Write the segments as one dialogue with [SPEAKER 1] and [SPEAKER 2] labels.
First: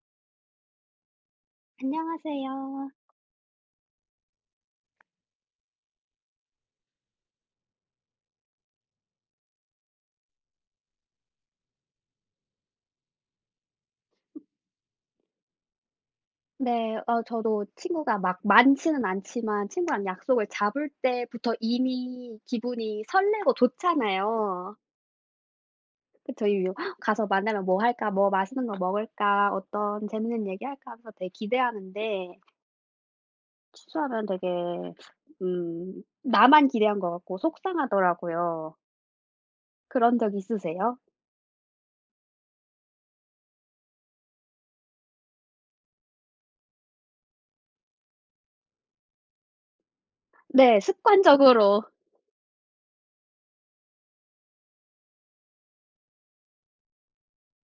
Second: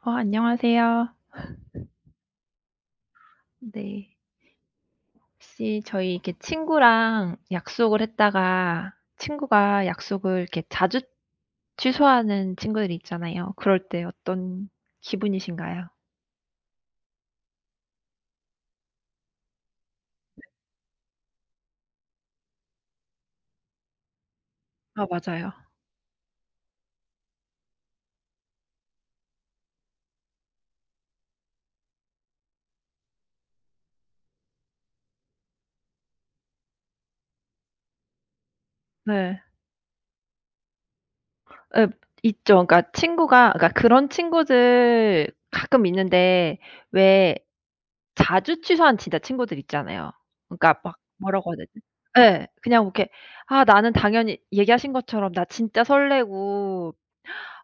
[SPEAKER 1] 안녕하세요.
[SPEAKER 2] 안녕하세요.
[SPEAKER 1] 네. 혹시 저희 이렇게 친구랑 약속을 했다가 친구가 약속을 이렇게 자주 취소하는 친구들이 있잖아요. 그럴 때 어떤 기분이신가요?
[SPEAKER 2] 네. 저도 친구가 막 많지는 않지만 친구랑 약속을 잡을 때부터 이미 기분이 설레고 좋잖아요.
[SPEAKER 1] 아, 맞아요.
[SPEAKER 2] 그쵸. 이 요 '가서 만나면 뭐 할까? 뭐 맛있는 거 먹을까? 어떤 재밌는 얘기 할까?' 하면서 되게 기대하는데 취소하면 되게 나만 기대한 것 같고 속상하더라고요.
[SPEAKER 1] 네.
[SPEAKER 2] 그런 적 있으세요?
[SPEAKER 1] 에, 있죠. 그러니까 친구가 그러니까 그런 친구들 가끔 있는데 왜 자주 취소한 진짜 친구들 있잖아요.
[SPEAKER 2] 네,
[SPEAKER 1] 그러니까 막 뭐라고 해야 되지?
[SPEAKER 2] 습관적으로.
[SPEAKER 1] 네, 그냥 뭐 이렇게 '아 나는 당연히 얘기하신 것처럼 나 진짜 설레고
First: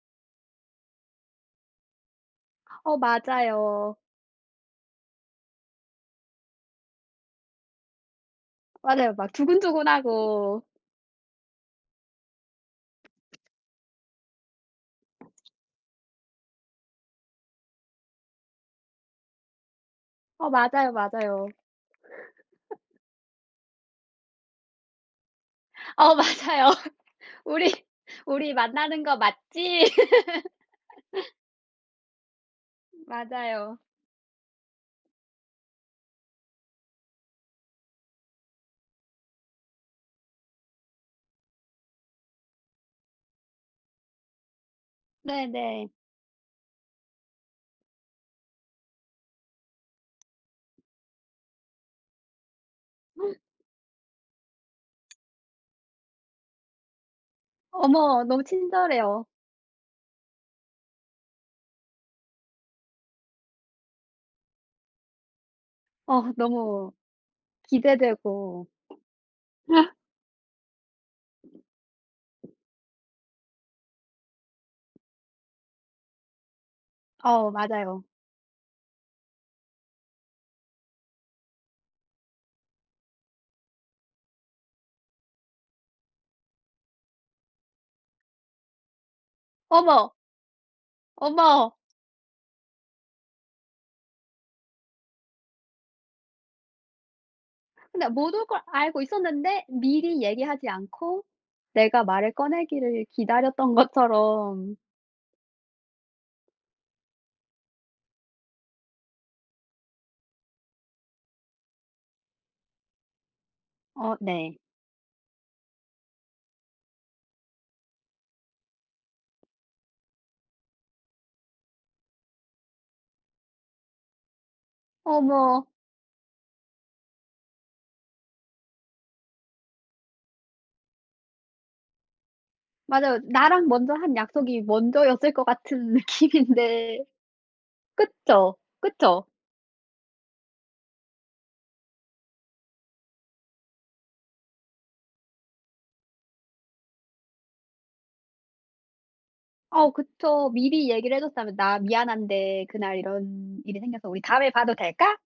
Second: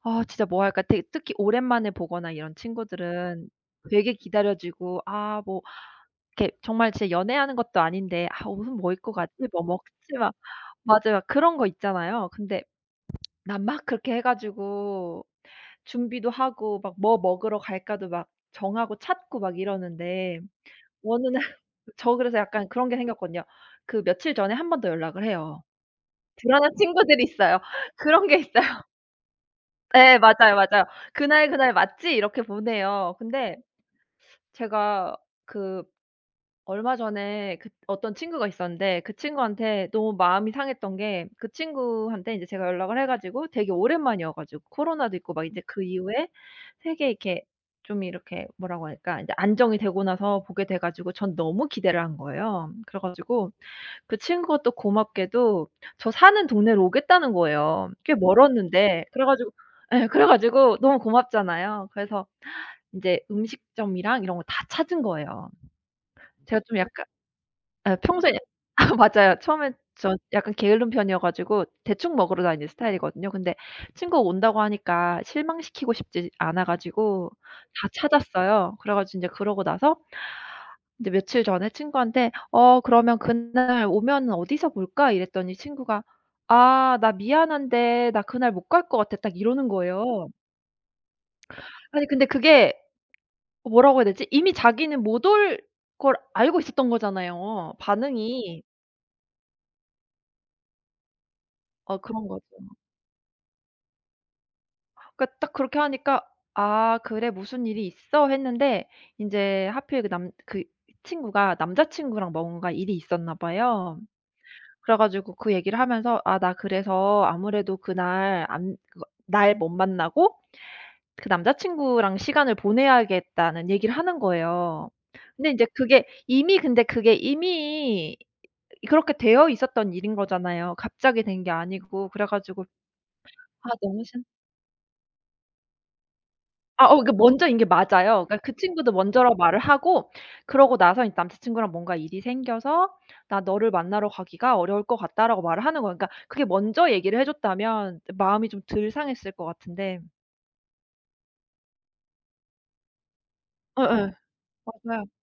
[SPEAKER 1] 아 진짜 뭐 할까? 되게 특히 오랜만에 보거나 이런
[SPEAKER 2] "어
[SPEAKER 1] 친구들은
[SPEAKER 2] 맞아요."
[SPEAKER 1] 되게 기다려지고 아 뭐 이렇게 정말 진짜 연애하는 것도 아닌데 아 옷은 뭐 입고
[SPEAKER 2] 맞아요.
[SPEAKER 1] 가지?
[SPEAKER 2] 막
[SPEAKER 1] 뭐 먹지?' 막
[SPEAKER 2] 두근두근하고.
[SPEAKER 1] 맞아요. 그런 거 있잖아요. 근데 난 막 그렇게 해 가지고 준비도 하고 막 뭐 먹으러 갈까도 막 정하고 찾고 막 이러는데
[SPEAKER 2] "어 맞아요,
[SPEAKER 1] 어느 날
[SPEAKER 2] 맞아요."
[SPEAKER 1] 저 그래서 약간 그런 게 생겼거든요. 그 며칠 전에 한 번 더 연락을 해요.
[SPEAKER 2] "어 맞아요."
[SPEAKER 1] 불안한 친구들이 있어요.
[SPEAKER 2] 우리
[SPEAKER 1] 그런 게
[SPEAKER 2] 우리
[SPEAKER 1] 있어요.
[SPEAKER 2] 만나는 거 맞지?
[SPEAKER 1] 예 맞아요, 맞아요. 그날 그날 맞지 이렇게 보내요. 근데
[SPEAKER 2] 맞아요.
[SPEAKER 1] 제가 그 얼마 전에 그 어떤 친구가 있었는데 그 친구한테 너무 마음이 상했던 게, 그 친구한테 이제 제가 연락을 해 가지고 되게 오랜만이어 가지고 코로나도 있고 막 이제 그
[SPEAKER 2] 네네.
[SPEAKER 1] 이후에 되게 이렇게 좀 이렇게 뭐라고 할까, 인제 안정이 되고 나서 보게 돼 가지고 전 너무 기대를 한 거예요. 그래 가지고 그 친구가 또 고맙게도 저 사는 동네로 오겠다는 거예요. 꽤
[SPEAKER 2] 어머, 너무
[SPEAKER 1] 멀었는데. 그래
[SPEAKER 2] 친절해요.
[SPEAKER 1] 가지고 예 그래 가지고 너무 고맙잖아요. 그래서 인제 음식점이랑 이런 거 다 찾은 거예요.
[SPEAKER 2] 어,
[SPEAKER 1] 제가 좀
[SPEAKER 2] 너무
[SPEAKER 1] 약간 예 평소에
[SPEAKER 2] 기대되고.
[SPEAKER 1] 아 맞아요. 처음엔 저 약간 게으른 편이어 가지고 대충 먹으러 다니는 스타일이거든요. 근데 친구가 온다고 하니까 실망시키고 싶지 않아 가지고
[SPEAKER 2] 어
[SPEAKER 1] 다
[SPEAKER 2] 맞아요.
[SPEAKER 1] 찾았어요. 그래 가지고 인제 그러고 나서 근데 며칠 전에 친구한테 "어 그러면 그날 오면은 어디서 볼까?" 이랬더니 친구가 "아 나 미안한데 나 그날 못 갈 것 같아." 딱 이러는
[SPEAKER 2] 어머,
[SPEAKER 1] 거예요.
[SPEAKER 2] 어머.
[SPEAKER 1] 아니 근데 그게 뭐라고 해야 되지? 이미 자기는 못 올 걸 알고 있었던 거잖아요.
[SPEAKER 2] 근데 모든 걸
[SPEAKER 1] 반응이
[SPEAKER 2] 알고 있었는데 미리 얘기하지 않고 내가
[SPEAKER 1] 그런
[SPEAKER 2] 말을
[SPEAKER 1] 거죠.
[SPEAKER 2] 꺼내기를 기다렸던 것처럼.
[SPEAKER 1] 그러니까 딱 그렇게 하니까 '아 그래 무슨 일이 있어?' 했는데 인제 하필 그 남 그 친구가 남자 친구랑 뭔가 일이 있었나 봐요.
[SPEAKER 2] 어, 네.
[SPEAKER 1] 그래 가지고 그 얘기를 하면서 "아 나 그래서 아무래도 그날 안 날 못 만나고 그 남자 친구랑 시간을 보내야겠다."는 얘기를 하는 거예요. 근데 이
[SPEAKER 2] 어머.
[SPEAKER 1] 제 그게 이미 그렇게 되어 있었던 일인 거잖아요. 갑자기 된 게 아니고. 그래 가지고
[SPEAKER 2] 맞아요. 나랑
[SPEAKER 1] 아
[SPEAKER 2] 먼저
[SPEAKER 1] 너무
[SPEAKER 2] 한
[SPEAKER 1] 신
[SPEAKER 2] 약속이 먼저였을 것 같은
[SPEAKER 1] 아 어
[SPEAKER 2] 느낌인데.
[SPEAKER 1] 그 먼저인 게 맞아요. 그러니까 그
[SPEAKER 2] 그쵸?
[SPEAKER 1] 친구도
[SPEAKER 2] 그쵸?
[SPEAKER 1] 먼저라고 말을 하고 그러고 나서 이제 남자 친구랑 뭔가 일이 생겨서 "나 너를 만나러 가기가 어려울 것 같다."라고 말을 하는 거예요. 그러니까 그게 먼저 얘기를 해 줬다면 마음이 좀 덜 상했을 것
[SPEAKER 2] 어,
[SPEAKER 1] 같은데.
[SPEAKER 2] 그쵸. 미리 얘기를 해 줬다면 "나 미안한데 그날 이런 일이 생겨서
[SPEAKER 1] 예예.
[SPEAKER 2] 우리 다음에 봐도
[SPEAKER 1] 맞아요.
[SPEAKER 2] 될까?"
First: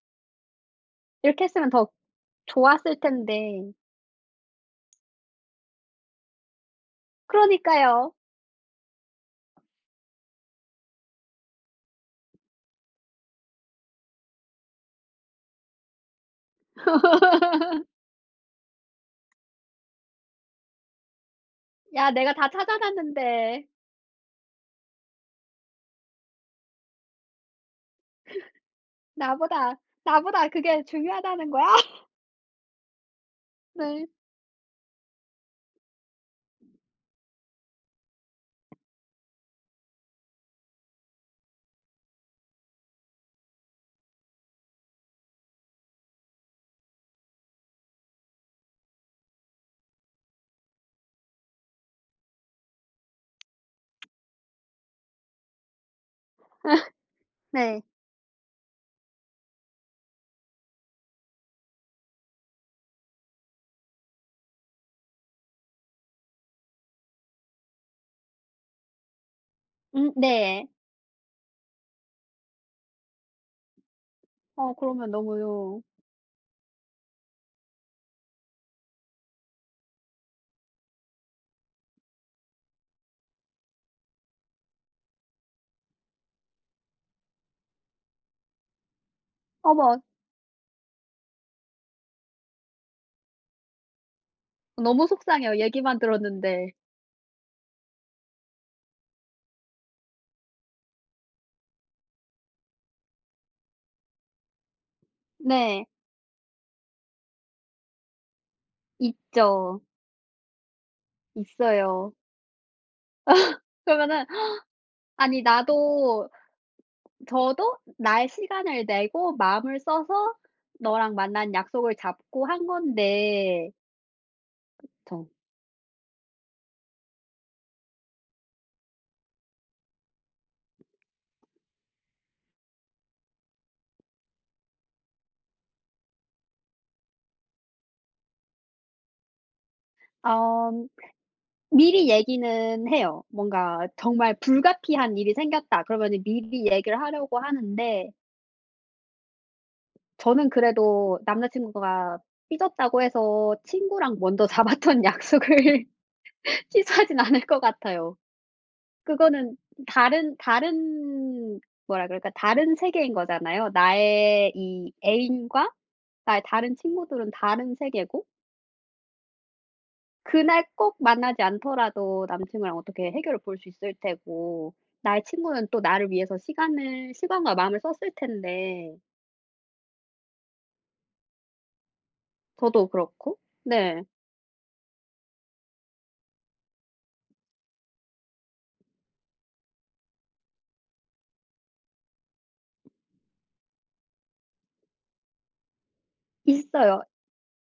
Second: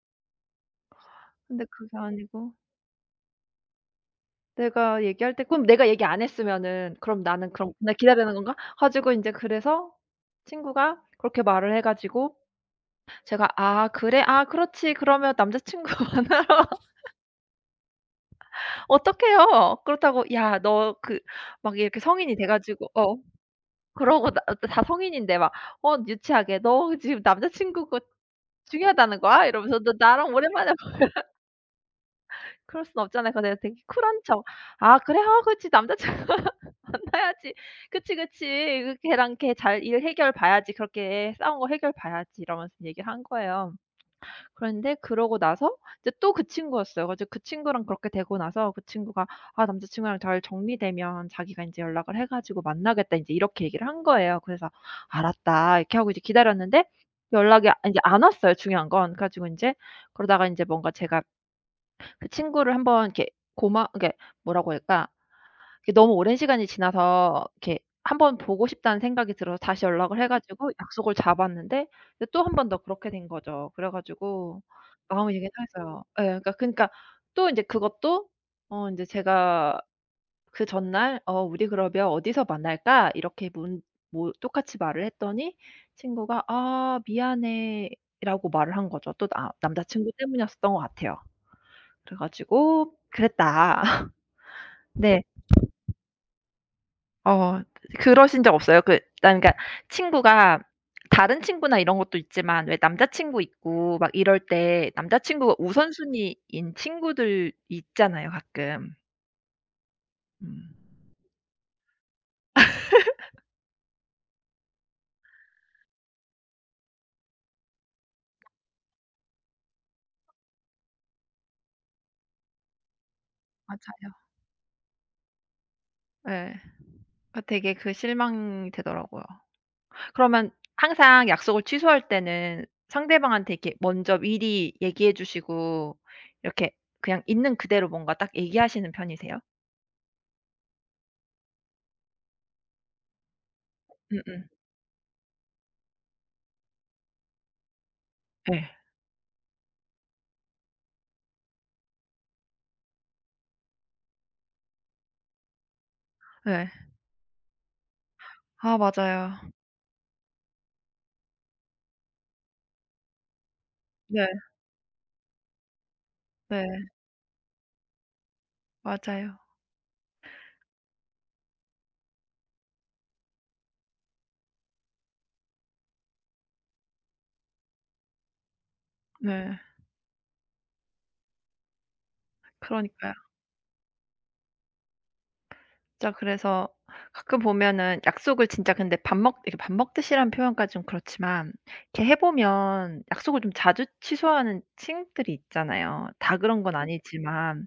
[SPEAKER 2] 이렇게
[SPEAKER 1] 근데
[SPEAKER 2] 했으면 더
[SPEAKER 1] 그게 아니고
[SPEAKER 2] 좋았을 텐데.
[SPEAKER 1] 내가 얘기할 때, 그럼 내가 얘기 안 했으면은 '그럼 나는 그럼 그날
[SPEAKER 2] 그러니까요.
[SPEAKER 1] 기다리는 건가?' 가지고 인제, 그래서 친구가 그렇게 말을 해 가지고 제가 "아 그래? 아 그렇지. 그러면 남자 친구 만나러." 어떡해요. 그렇다고 "야 너 그" 막 이렇게,
[SPEAKER 2] "야, 내가
[SPEAKER 1] 성인이 돼
[SPEAKER 2] 다 찾아
[SPEAKER 1] 가지고
[SPEAKER 2] 놨는데
[SPEAKER 1] 그러고 나 다 성인인데 막 어 유치하게 "너 지금 남자 친구가 중요하다는 거야?"
[SPEAKER 2] 나보다
[SPEAKER 1] 이러면서 "너 나랑
[SPEAKER 2] 나보다
[SPEAKER 1] 오랜만에
[SPEAKER 2] 그게
[SPEAKER 1] 봐."
[SPEAKER 2] 중요하다는 거야?"
[SPEAKER 1] 그럴 순 없잖아요. 그래서 내가 되게
[SPEAKER 2] 네.
[SPEAKER 1] 쿨한 척 "아 그래? 아 그렇지. 남자 친구 만나야지. 그치, 그치. 그 걔랑 걔 잘 일 해결 봐야지. 그렇게 싸운 거 해결 봐야지." 이러면서 얘기를 한 거예요. 그런데 그러고 나서 이제 또 그 친구였어요. 그래서 그 친구랑 그렇게 되고 나서 그 친구가 "아 남자 친구랑 잘 정리되면 자기가 인제 연락을 해 가지고 만나겠다." 인제 이렇게 얘기를 한 거예요. 그래서 "알았다." 이렇게 하고 이제 기다렸는데 연락이 아
[SPEAKER 2] 네.
[SPEAKER 1] 인제 안 왔어요, 중요한 건. 그래 가지고 인제 그러다가 인제 뭔가 제가 그 친구를 한번 이렇게 고마 그러니까 뭐라고 할까? 이게 너무 오랜 시간이 지나서 이렇게 한번 보고 싶다는 생각이 들어서 다시 연락을 해
[SPEAKER 2] 네.
[SPEAKER 1] 가지고 약속을 잡았는데 이제 또 한 번 더 그렇게 된 거죠. 그래 가지고
[SPEAKER 2] 어 그러면
[SPEAKER 1] 마음이 되게
[SPEAKER 2] 너무.
[SPEAKER 1] 상했어요. 예. 그러니까 그니까 또 인제 그것도 어 인제 제가 그 전날 "어 우리 그러면 어디서 만날까?" 이렇게 문 뭐 똑같이 말을 했더니 친구가 "아 미안해."라고 말을 한 거죠. 또 나 남자
[SPEAKER 2] 어머,
[SPEAKER 1] 친구 때문이었었던 것 같아요. 그래 가지고 "그랬다."
[SPEAKER 2] 너무
[SPEAKER 1] 네.
[SPEAKER 2] 속상해요. 얘기만 들었는데.
[SPEAKER 1] 어 그러신 적 없어요? 그 난, 그러니까 친구가 다른 친구나 이런 것도 있지만 왜 남자 친구 있고 막 이럴 때 남자 친구가
[SPEAKER 2] 네.
[SPEAKER 1] 우선순위인 친구들 있잖아요, 가끔.
[SPEAKER 2] 있죠.
[SPEAKER 1] 음.
[SPEAKER 2] 있어요. 그러면은 "아니, 나도. 저도 나의 시간을 내고 마음을 써서 너랑 만난 약속을 잡고 한 건데.
[SPEAKER 1] 맞아요.
[SPEAKER 2] 저.
[SPEAKER 1] 예. 아 되게 그 실망이 되더라고요. 그러면 항상 약속을 취소할 때는 상대방한테 이렇게 먼저 미리 얘기해 주시고 이렇게 그냥 있는 그대로 뭔가 딱 얘기하시는 편이세요?
[SPEAKER 2] 어 미리 얘기는 해요. 뭔가 정말
[SPEAKER 1] 음음.
[SPEAKER 2] 불가피한 일이 생겼다 그러면 미리 얘기를 하려고 하는데,
[SPEAKER 1] 예.
[SPEAKER 2] 저는 그래도 남자 친구가 삐졌다고 해서 친구랑 먼저 잡았던 약속을
[SPEAKER 1] 예.
[SPEAKER 2] 취소하진 않을 것 같아요.
[SPEAKER 1] 아 맞아요.
[SPEAKER 2] 그거는 다른 뭐라 그럴까? 다른 세계인 거잖아요.
[SPEAKER 1] 네.
[SPEAKER 2] 나의 이 애인과 나의 다른
[SPEAKER 1] 네.
[SPEAKER 2] 친구들은 다른 세계고,
[SPEAKER 1] 맞아요.
[SPEAKER 2] 그날 꼭 만나지 않더라도 남친구랑 어떻게 해결을 볼 수 있을 테고, 나의 친구는 또 나를 위해서 시간을 시간과 마음을 썼을 텐데.
[SPEAKER 1] 네.
[SPEAKER 2] 저도
[SPEAKER 1] 그러니까요.
[SPEAKER 2] 그렇고. 네.
[SPEAKER 1] 진짜 그래서 가끔 보면은 약속을 진짜, 근데 밥 먹 이렇게 밥 먹듯이란 표현까지 좀 그렇지만 이렇게 해 보면 약속을 좀 자주 취소하는 친구들이 있잖아요. 다 그런 건
[SPEAKER 2] 있어요.
[SPEAKER 1] 아니지만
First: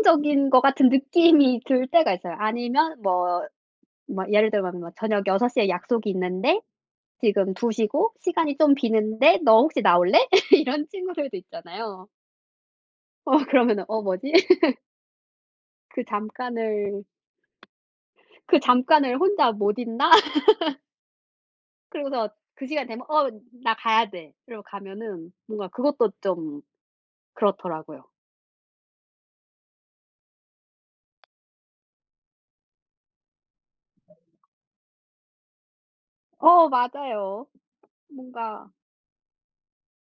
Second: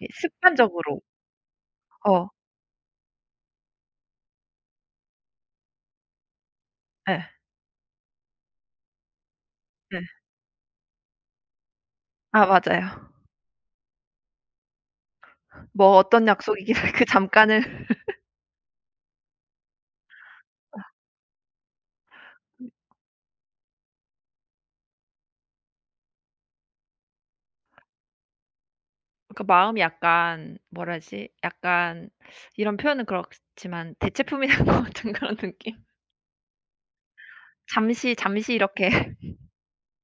[SPEAKER 1] 이렇게
[SPEAKER 2] 것 같은
[SPEAKER 1] 습관적으로
[SPEAKER 2] 느낌이 들 때가
[SPEAKER 1] 어
[SPEAKER 2] 있어요. 아니면 뭐. 예를 들면 뭐 저녁 6 시에 약속이 있는데
[SPEAKER 1] 네,
[SPEAKER 2] 지금 2 시고 시간이 좀 비는데 "너 혹시
[SPEAKER 1] 네.
[SPEAKER 2] 나올래?" 이런 친구들도 있잖아요.
[SPEAKER 1] 아 맞아요.
[SPEAKER 2] 어, 그러면은 '어, 뭐지?'
[SPEAKER 1] 뭐
[SPEAKER 2] 그
[SPEAKER 1] 어떤 약속이긴
[SPEAKER 2] 잠깐을
[SPEAKER 1] 그 잠깐을.
[SPEAKER 2] 그 잠깐을 혼자 못 있나? 그러고서 그 시간 되면 "어, 나 가야 돼." 이러고 가면은 뭔가 그것도 좀 그렇더라고요.
[SPEAKER 1] 그러니까 마음이 약간 뭐라 지 약간 이런 표현은 그렇지만 대체품이 된 것 같은 그런 느낌?
[SPEAKER 2] 어 맞아요.
[SPEAKER 1] 잠시, 잠시
[SPEAKER 2] 뭔가,
[SPEAKER 1] 이렇게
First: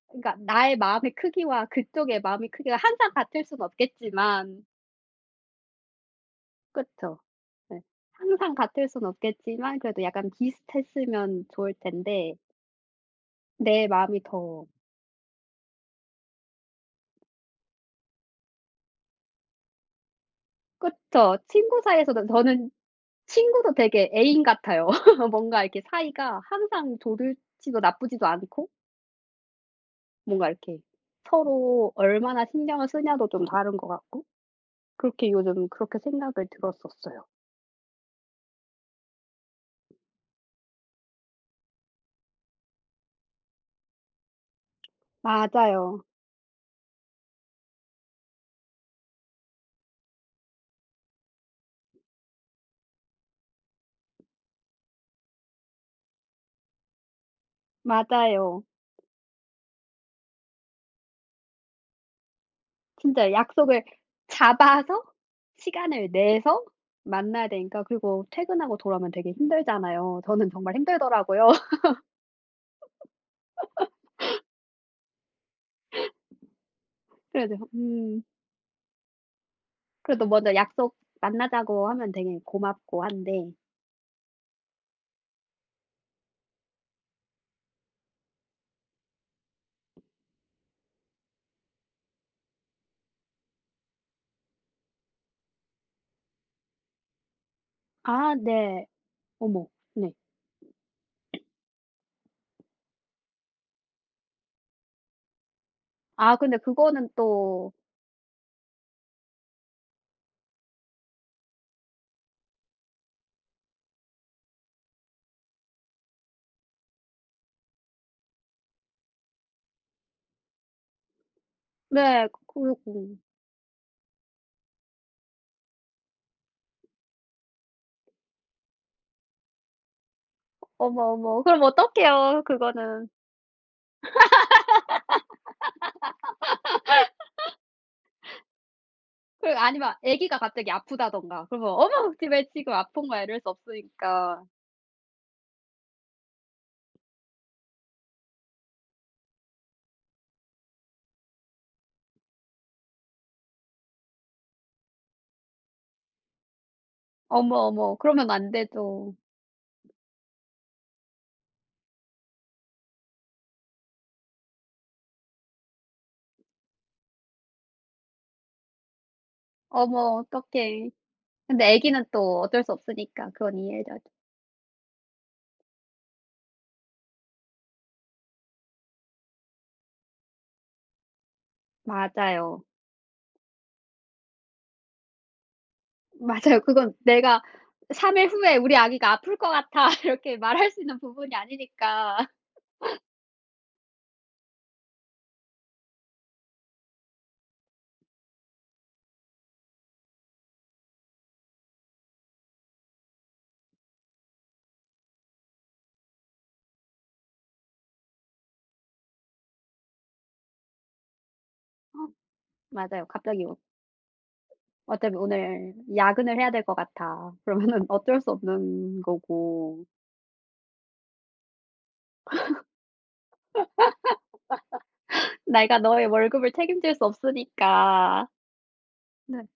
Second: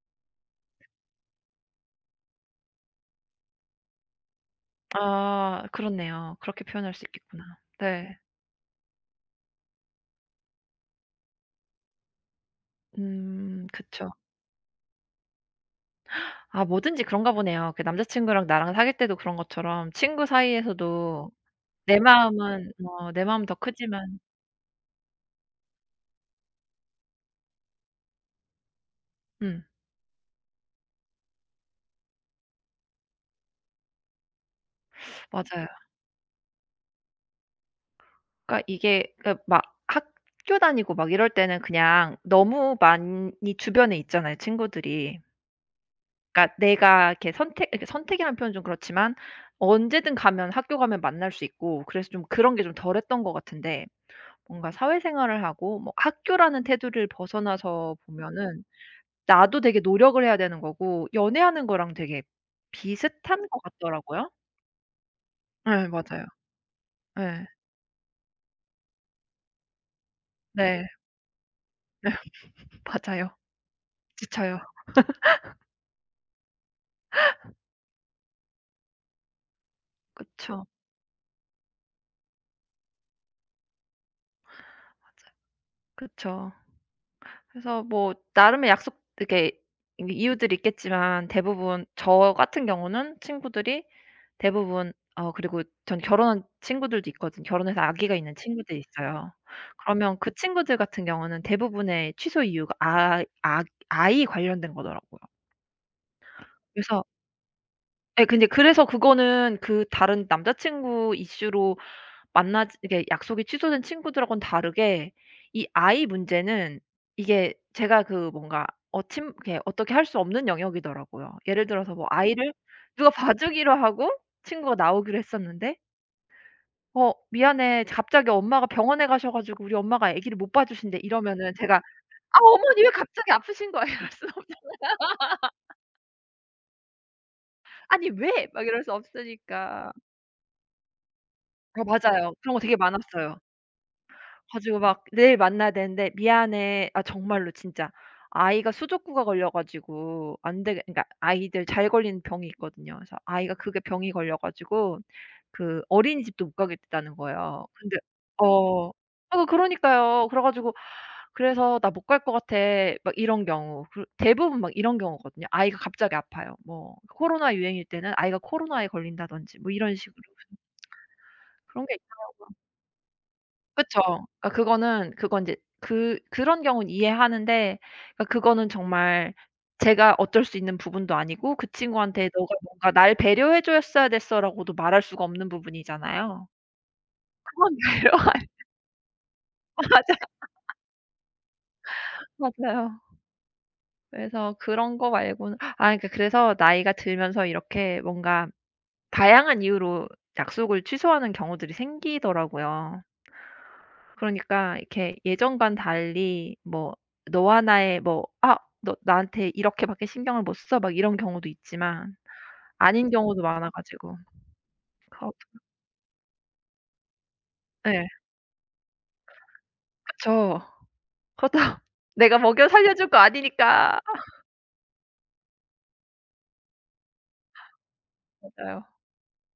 [SPEAKER 2] 그러니까 나의 마음의 크기와 그쪽의 마음의 크기가 항상 같을 수는 없겠지만.
[SPEAKER 1] 아 그렇네요. 그렇게 표현할 수
[SPEAKER 2] 그쵸.
[SPEAKER 1] 있겠구나.
[SPEAKER 2] 네.
[SPEAKER 1] 네.
[SPEAKER 2] 항상 같을 수는 없겠지만 그래도 약간 비슷했으면 좋을 텐데 내
[SPEAKER 1] 그쵸.
[SPEAKER 2] 마음이 더.
[SPEAKER 1] 아 뭐든지 그런가 보네요. 그 남자 친구랑 나랑 사귈 때도 그런 것처럼 친구 사이에서도
[SPEAKER 2] 그쵸. 친구
[SPEAKER 1] 내
[SPEAKER 2] 사이에서도 저는,
[SPEAKER 1] 마음은 내 마음은 더
[SPEAKER 2] 친구도
[SPEAKER 1] 크지만
[SPEAKER 2] 되게 애인 같아요. 뭔가 이렇게 사이가 항상 좋을지도 나쁘지도 않고,
[SPEAKER 1] 음
[SPEAKER 2] 뭔가 이렇게 서로 얼마나 신경을 쓰냐도 좀 다른 것 같고, 그렇게
[SPEAKER 1] 맞아요.
[SPEAKER 2] 요즘 그렇게 생각을 들었었어요.
[SPEAKER 1] 그러니까 이게, 그러니까 막 학교 다니고 막 이럴 때는 그냥 너무 많이 주변에 있잖아요, 친구들이.
[SPEAKER 2] 맞아요.
[SPEAKER 1] 그러니까 내가 이렇게 선택, 이렇게 선택이라는 표현은 좀 그렇지만 언제든 가면, 학교 가면 만날 수 있고, 그래서 좀 그런 게 좀 덜했던 것 같은데 뭔가 사회생활을 하고 뭐 학교라는 테두리를 벗어나서 보면은
[SPEAKER 2] 맞아요.
[SPEAKER 1] 나도 되게 노력을 해야 되는 거고 연애하는 거랑 되게
[SPEAKER 2] 진짜
[SPEAKER 1] 비슷한 것
[SPEAKER 2] 약속을
[SPEAKER 1] 같더라고요.
[SPEAKER 2] 잡아서
[SPEAKER 1] 예
[SPEAKER 2] 시간을
[SPEAKER 1] 맞아요.
[SPEAKER 2] 내서
[SPEAKER 1] 예.
[SPEAKER 2] 만나야 되니까. 그리고 퇴근하고 돌아오면 되게 힘들잖아요. 저는 정말
[SPEAKER 1] 네.
[SPEAKER 2] 힘들더라고요.
[SPEAKER 1] 네 맞아요. 지쳐요.
[SPEAKER 2] 그래서. 그래도 먼저
[SPEAKER 1] 그쵸.
[SPEAKER 2] 약속 만나자고 하면 되게 고맙고 한데.
[SPEAKER 1] 맞아요. 그쵸. 그래서 뭐 나름의 약속 이렇게 이유들이 있겠지만 대부분 저 같은 경우는 친구들이 대부분 어 그리고 전 결혼한 친구들도 있거든, 결혼해서 아기가
[SPEAKER 2] "아,
[SPEAKER 1] 있는 친구들이
[SPEAKER 2] 네."
[SPEAKER 1] 있어요.
[SPEAKER 2] 어머. 네.
[SPEAKER 1] 그러면 그 친구들 같은 경우는 대부분의 취소 이유가 아 아 아이 관련된 거더라고요.
[SPEAKER 2] 아, 근데
[SPEAKER 1] 그래서
[SPEAKER 2] 그거는 또.
[SPEAKER 1] 예 근데 그래서 그거는 그 다른 남자 친구 이슈로 만나지 이게 약속이 취소된 친구들하고는 다르게 이 아이 문제는 이게 제가 그 뭔가 어침 이렇게 어떻게 할 수 없는 영역이더라고요. 예를 들어서 뭐
[SPEAKER 2] 네.
[SPEAKER 1] 아이를 누가
[SPEAKER 2] 그리고.
[SPEAKER 1] 봐주기로 하고 친구가 나오기로 했었는데 "어 미안해. 갑자기 엄마가 병원에 가셔 가지고 우리 엄마가 아기를 못 봐 주신대."
[SPEAKER 2] 어머, 어머,
[SPEAKER 1] 이러면은
[SPEAKER 2] 그럼
[SPEAKER 1] 제가 "아
[SPEAKER 2] 어떡해요
[SPEAKER 1] 어머니 왜
[SPEAKER 2] 그거는.
[SPEAKER 1] 갑자기 아프신 거예요?" 이럴 수 없잖, "아니 왜?" 막 이럴 수
[SPEAKER 2] 그리고
[SPEAKER 1] 없으니까.
[SPEAKER 2] 아니면 아기가 갑자기 아프다든가 그러면
[SPEAKER 1] 어
[SPEAKER 2] "어머, 집
[SPEAKER 1] 맞아요.
[SPEAKER 2] 왜
[SPEAKER 1] 그런 거
[SPEAKER 2] 지금
[SPEAKER 1] 되게
[SPEAKER 2] 아픈 거야."
[SPEAKER 1] 많았어요.
[SPEAKER 2] 이럴 수 없으니까.
[SPEAKER 1] 가지고 막 내일 만나야 되는데 "미안해." 아 정말로 진짜 아이가 수족구가 걸려 가지고 안 되게 그러니까 아이들 잘 걸리는 병이 있거든요. 그래서 아이가 그게 병이 걸려 가지고 그 어린이집도 못 가겠다는
[SPEAKER 2] 어머,
[SPEAKER 1] 거예요.
[SPEAKER 2] 어머,
[SPEAKER 1] 근데
[SPEAKER 2] 그러면 안
[SPEAKER 1] 어
[SPEAKER 2] 되죠.
[SPEAKER 1] 어 그러니까요. 그래 가지고 그래서 "나 못 갈 것 같아." 막 이런 경우. 그 대부분 막 이런 경우거든요. 아이가 갑자기 아파요. 뭐 코로나 유행일 때는 아이가 코로나에 걸린다든지 뭐 이런
[SPEAKER 2] 어머,
[SPEAKER 1] 식으로.
[SPEAKER 2] 어떡해. 근데
[SPEAKER 1] 그런 게
[SPEAKER 2] 아기는 또 어쩔 수 없으니까 그건 이해해
[SPEAKER 1] 그쵸.
[SPEAKER 2] 줘야죠.
[SPEAKER 1] 그러니까 그거는 그건 이제 그 그런 경우는 이해하는데 그러니까 그거는 정말 제가 어쩔 수 있는 부분도 아니고 그 친구한테 "너가
[SPEAKER 2] 맞아요.
[SPEAKER 1] 뭔가 날 배려해 줬어야 됐어."라고도 말할 수가 없는 부분이잖아요.
[SPEAKER 2] 맞아요. 그건 내가
[SPEAKER 1] 그건
[SPEAKER 2] 3일
[SPEAKER 1] 배려
[SPEAKER 2] 후에 "우리 아기가 아플 것 같아." 이렇게
[SPEAKER 1] 맞아요.
[SPEAKER 2] 말할 수 있는 부분이 아니니까.
[SPEAKER 1] 맞아요. 그래서 그런 거 말고는 아 그러니까 그래서 나이가 들면서 이렇게 뭔가 다양한 이유로 약속을 취소하는 경우들이 생기더라고요. 그러니까 이렇게 예전과는 달리 뭐 너와 나의 뭐 '아 너 나한테 이렇게밖에 신경을 못 써.' 막 이런 경우도 있지만
[SPEAKER 2] 맞아요.
[SPEAKER 1] 아닌 경우도
[SPEAKER 2] 갑자기 어.
[SPEAKER 1] 많아 가지고
[SPEAKER 2] "어차피
[SPEAKER 1] 그렇
[SPEAKER 2] 오늘 야근을 해야 될 것 같아." 그러면은
[SPEAKER 1] 예.
[SPEAKER 2] 어쩔 수 없는 거고.
[SPEAKER 1] 그쵸. 그렇다고 내가 먹여 살려 줄 거 아니니까.
[SPEAKER 2] 내가 너의 월급을 책임질 수 없으니까.
[SPEAKER 1] 맞아요.
[SPEAKER 2] 네.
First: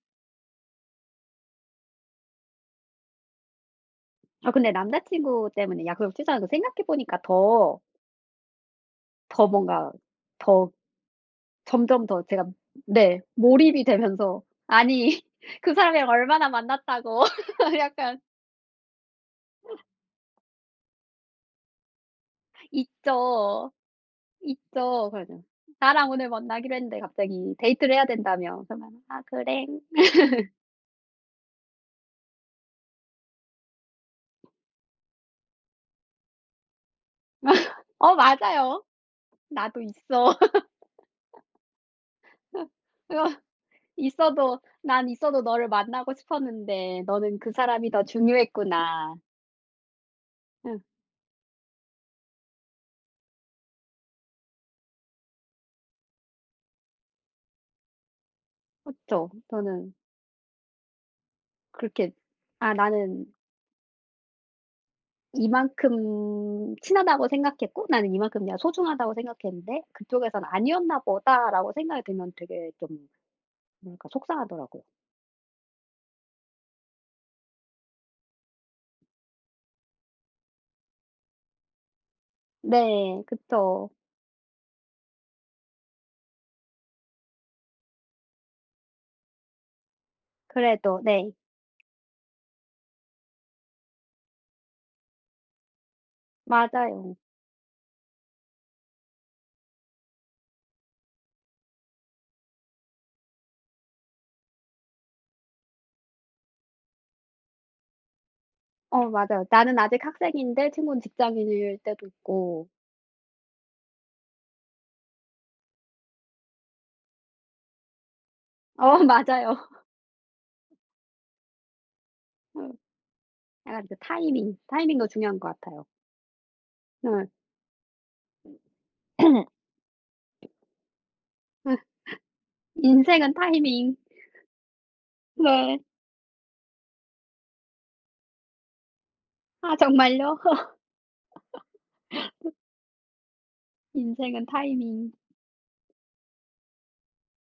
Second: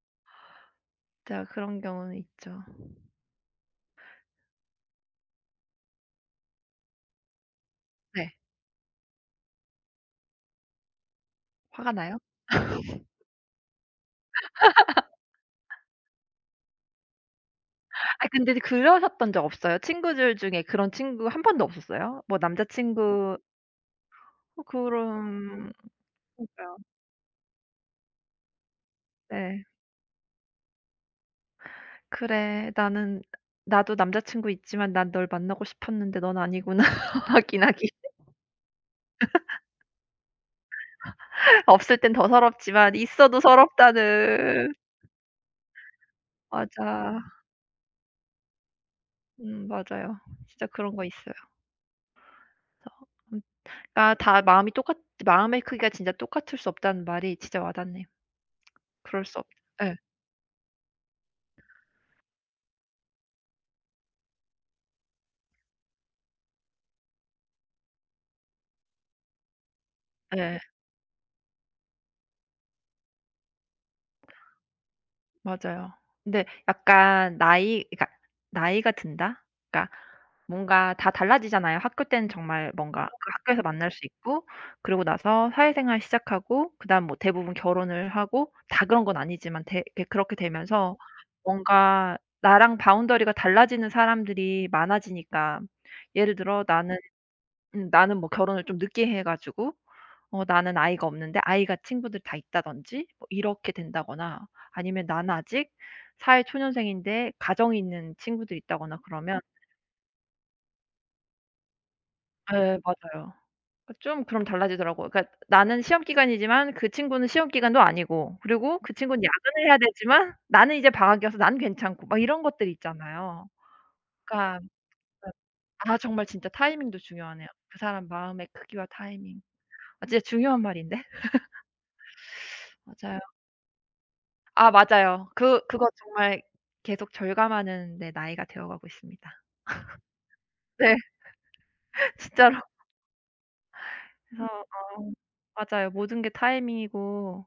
[SPEAKER 1] 진짜 그런 경우는 있죠.
[SPEAKER 2] 아, 근데 남자친구 때문에 약속을 취소한 거 생각해 보니까 더,
[SPEAKER 1] 네.
[SPEAKER 2] 더 뭔가 더
[SPEAKER 1] 화가
[SPEAKER 2] 점점
[SPEAKER 1] 나요?
[SPEAKER 2] 더 제가, 네, 몰입이 되면서 '아니, 그 사람이랑 얼마나 만났다고.' 약간.
[SPEAKER 1] 아 근데 그러셨던 적 없어요? 친구들 중에 그런 친구 한 번도 없었어요? 뭐 남자 친구
[SPEAKER 2] 있죠.
[SPEAKER 1] 어
[SPEAKER 2] 있죠. 그러죠.
[SPEAKER 1] 그런
[SPEAKER 2] "나랑 오늘 만나기로
[SPEAKER 1] 그러니까요.
[SPEAKER 2] 했는데 갑자기 데이트를 해야 된다며." 그러면 "아,
[SPEAKER 1] 네.
[SPEAKER 2] 그래."
[SPEAKER 1] 그래. 나는 나도 남자 친구 있지만 난 널 만나고 싶었는데 넌 아니구나. 하긴, 하긴.
[SPEAKER 2] 어 맞아요. 나도 있어.
[SPEAKER 1] 없을 땐 더 서럽지만
[SPEAKER 2] 그래서
[SPEAKER 1] 있어도
[SPEAKER 2] 있어도,
[SPEAKER 1] 서럽다는.
[SPEAKER 2] "난 있어도 너를 만나고 싶었는데
[SPEAKER 1] 맞아.
[SPEAKER 2] 너는 그 사람이 더 중요했구나."
[SPEAKER 1] 맞아요. 진짜
[SPEAKER 2] 응.
[SPEAKER 1] 그런 거 있어요. 그래서 음 아, 다 마음이 똑같 마음의 크기가 진짜 똑같을 수 없다는 말이 진짜 와닿네요. 그럴
[SPEAKER 2] 그쵸.
[SPEAKER 1] 수 없
[SPEAKER 2] 저는
[SPEAKER 1] 예.
[SPEAKER 2] 그렇게 '아 나는 이만큼 친하다고 생각했고 나는 이만큼 내가 소중하다고 생각했는데 그쪽에선
[SPEAKER 1] 예.
[SPEAKER 2] 아니었나 보다.'라고 생각이 들면 되게 좀, 뭐랄까, 속상하더라고요.
[SPEAKER 1] 맞아요. 근데 약간 나이, 그러니까 나이가 든다? 그러니까 뭔가 다 달라지잖아요. 학교 때는 정말 뭔가
[SPEAKER 2] 네.
[SPEAKER 1] 그 학교에서
[SPEAKER 2] 그쵸.
[SPEAKER 1] 만날 수 있고 그러고 나서 사회생활 시작하고 그다음 뭐 대부분 결혼을 하고, 다 그런 건 아니지만 대 이렇게 그렇게 되면서
[SPEAKER 2] 그래도. 네.
[SPEAKER 1] 뭔가 나랑 바운더리가 달라지는 사람들이 많아지니까. 예를 들어 나는
[SPEAKER 2] 맞아요.
[SPEAKER 1] 나는 뭐 결혼을 좀 늦게 해 가지고 어 나는 아이가 없는데 아이가 친구들 다 있다든지 뭐 이렇게 된다거나 아니면 나는 아직 사회초년생인데 가정이 있는 친구들 있다거나
[SPEAKER 2] 어
[SPEAKER 1] 그러면
[SPEAKER 2] 맞아요. 나는 아직 학생인데 친구는 직장인일 때도 있고.
[SPEAKER 1] 네 맞아요. 그 좀 그럼 달라지더라고요. 그러니까 나는 시험 기간이지만 그 친구는 시험 기간도 아니고, 그리고 그
[SPEAKER 2] 어
[SPEAKER 1] 친구는
[SPEAKER 2] 맞아요.
[SPEAKER 1] 야근을 해야 되지만 나는 이제 방학이어서 난 괜찮고 막 이런
[SPEAKER 2] 어
[SPEAKER 1] 것들이 있잖아요.
[SPEAKER 2] 약간, 그 타이밍,
[SPEAKER 1] 그러니까
[SPEAKER 2] 타이밍도
[SPEAKER 1] 그
[SPEAKER 2] 중요한 것 같아요.
[SPEAKER 1] 아, 정말 진짜 타이밍도
[SPEAKER 2] 네.
[SPEAKER 1] 중요하네요. 그 사람 마음의 크기와
[SPEAKER 2] 예.
[SPEAKER 1] 타이밍. 아 진짜 중요한 말인데. 맞아요.
[SPEAKER 2] 인생은 타이밍.
[SPEAKER 1] 아 맞아요. 그
[SPEAKER 2] 네.
[SPEAKER 1] 그거 정말 계속 절감하는 네 나이가 되어 가고 있습니다.
[SPEAKER 2] 아, 정말요?
[SPEAKER 1] 네. 진짜로. 그래서
[SPEAKER 2] 인생은
[SPEAKER 1] 어
[SPEAKER 2] 타이밍.
[SPEAKER 1] 맞아요. 모든 게 타이밍이고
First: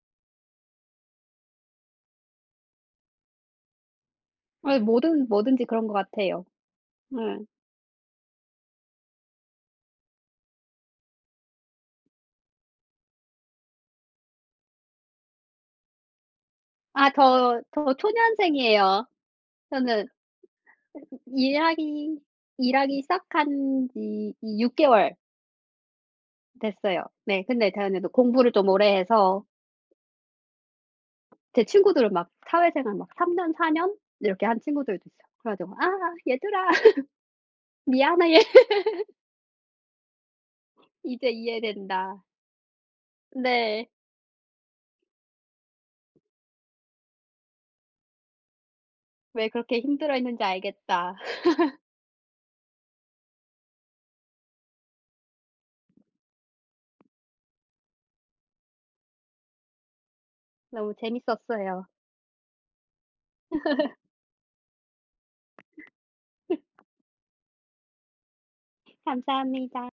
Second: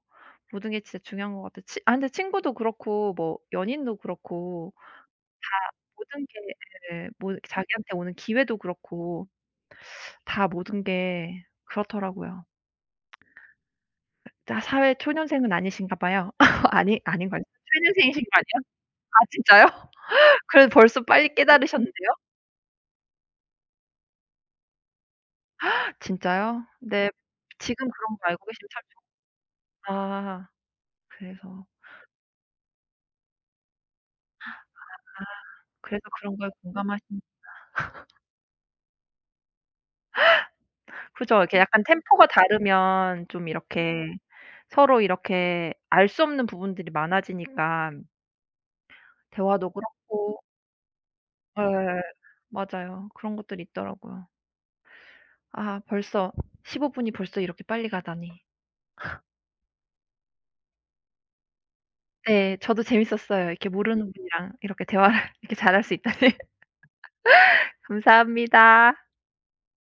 [SPEAKER 1] 모든 게 진짜 중요한 것 같아요. 치 아 근데 친구도 그렇고 뭐 연인도 그렇고
[SPEAKER 2] 예, 뭐든, 뭐든지 그런 것
[SPEAKER 1] 모든 게
[SPEAKER 2] 같아요.
[SPEAKER 1] 예 뭐
[SPEAKER 2] 예.
[SPEAKER 1] 자기한테 오는 기회도 그렇고 다 모든 게 그렇더라고요. 다 사회 초년생은 아니신가 봐요. 아니
[SPEAKER 2] 아,
[SPEAKER 1] 아닌가요?
[SPEAKER 2] 저
[SPEAKER 1] 초년생이신 거 아니에요?
[SPEAKER 2] 초년생이에요.
[SPEAKER 1] 아 진짜요?
[SPEAKER 2] 저는
[SPEAKER 1] 그래도 벌써 빨리 깨달으셨는데요?
[SPEAKER 2] 일하기 일하기 시작한 지 이 6 개월
[SPEAKER 1] 진짜요?
[SPEAKER 2] 됐어요.
[SPEAKER 1] 네.
[SPEAKER 2] 네. 근데
[SPEAKER 1] 지금
[SPEAKER 2] 저는
[SPEAKER 1] 그런 거 알고
[SPEAKER 2] 공부를 좀
[SPEAKER 1] 계시면 참 좋
[SPEAKER 2] 오래 해서,
[SPEAKER 1] 아
[SPEAKER 2] 제
[SPEAKER 1] 그래서,
[SPEAKER 2] 친구들은 막 사회생활 막 3년, 4년 이렇게 한 친구들도 있어요. 그래 가지고 "아,
[SPEAKER 1] 그래서 그런 거에
[SPEAKER 2] 얘들아,
[SPEAKER 1] 공감하시는.
[SPEAKER 2] 미안해. 이제
[SPEAKER 1] 그죠. 이렇게 약간
[SPEAKER 2] 이해된다.
[SPEAKER 1] 템포가 다르면 좀
[SPEAKER 2] 네.
[SPEAKER 1] 이렇게 서로 이렇게 알 수 없는 부분들이 많아지니까
[SPEAKER 2] 왜
[SPEAKER 1] 대화도
[SPEAKER 2] 그렇게
[SPEAKER 1] 그렇고.
[SPEAKER 2] 힘들어했는지 알겠다.
[SPEAKER 1] 예. 맞아요. 그런 것들이 있더라고요. 아 벌써 15분 분이 벌써 이렇게 빨리 가다니.
[SPEAKER 2] 너무 재밌었어요."
[SPEAKER 1] 네. 저도 재밌었어요. 이렇게 모르는 분이랑 이렇게 대화를 이렇게 잘할 수 있다니. 감사합니다.
[SPEAKER 2] 감사합니다.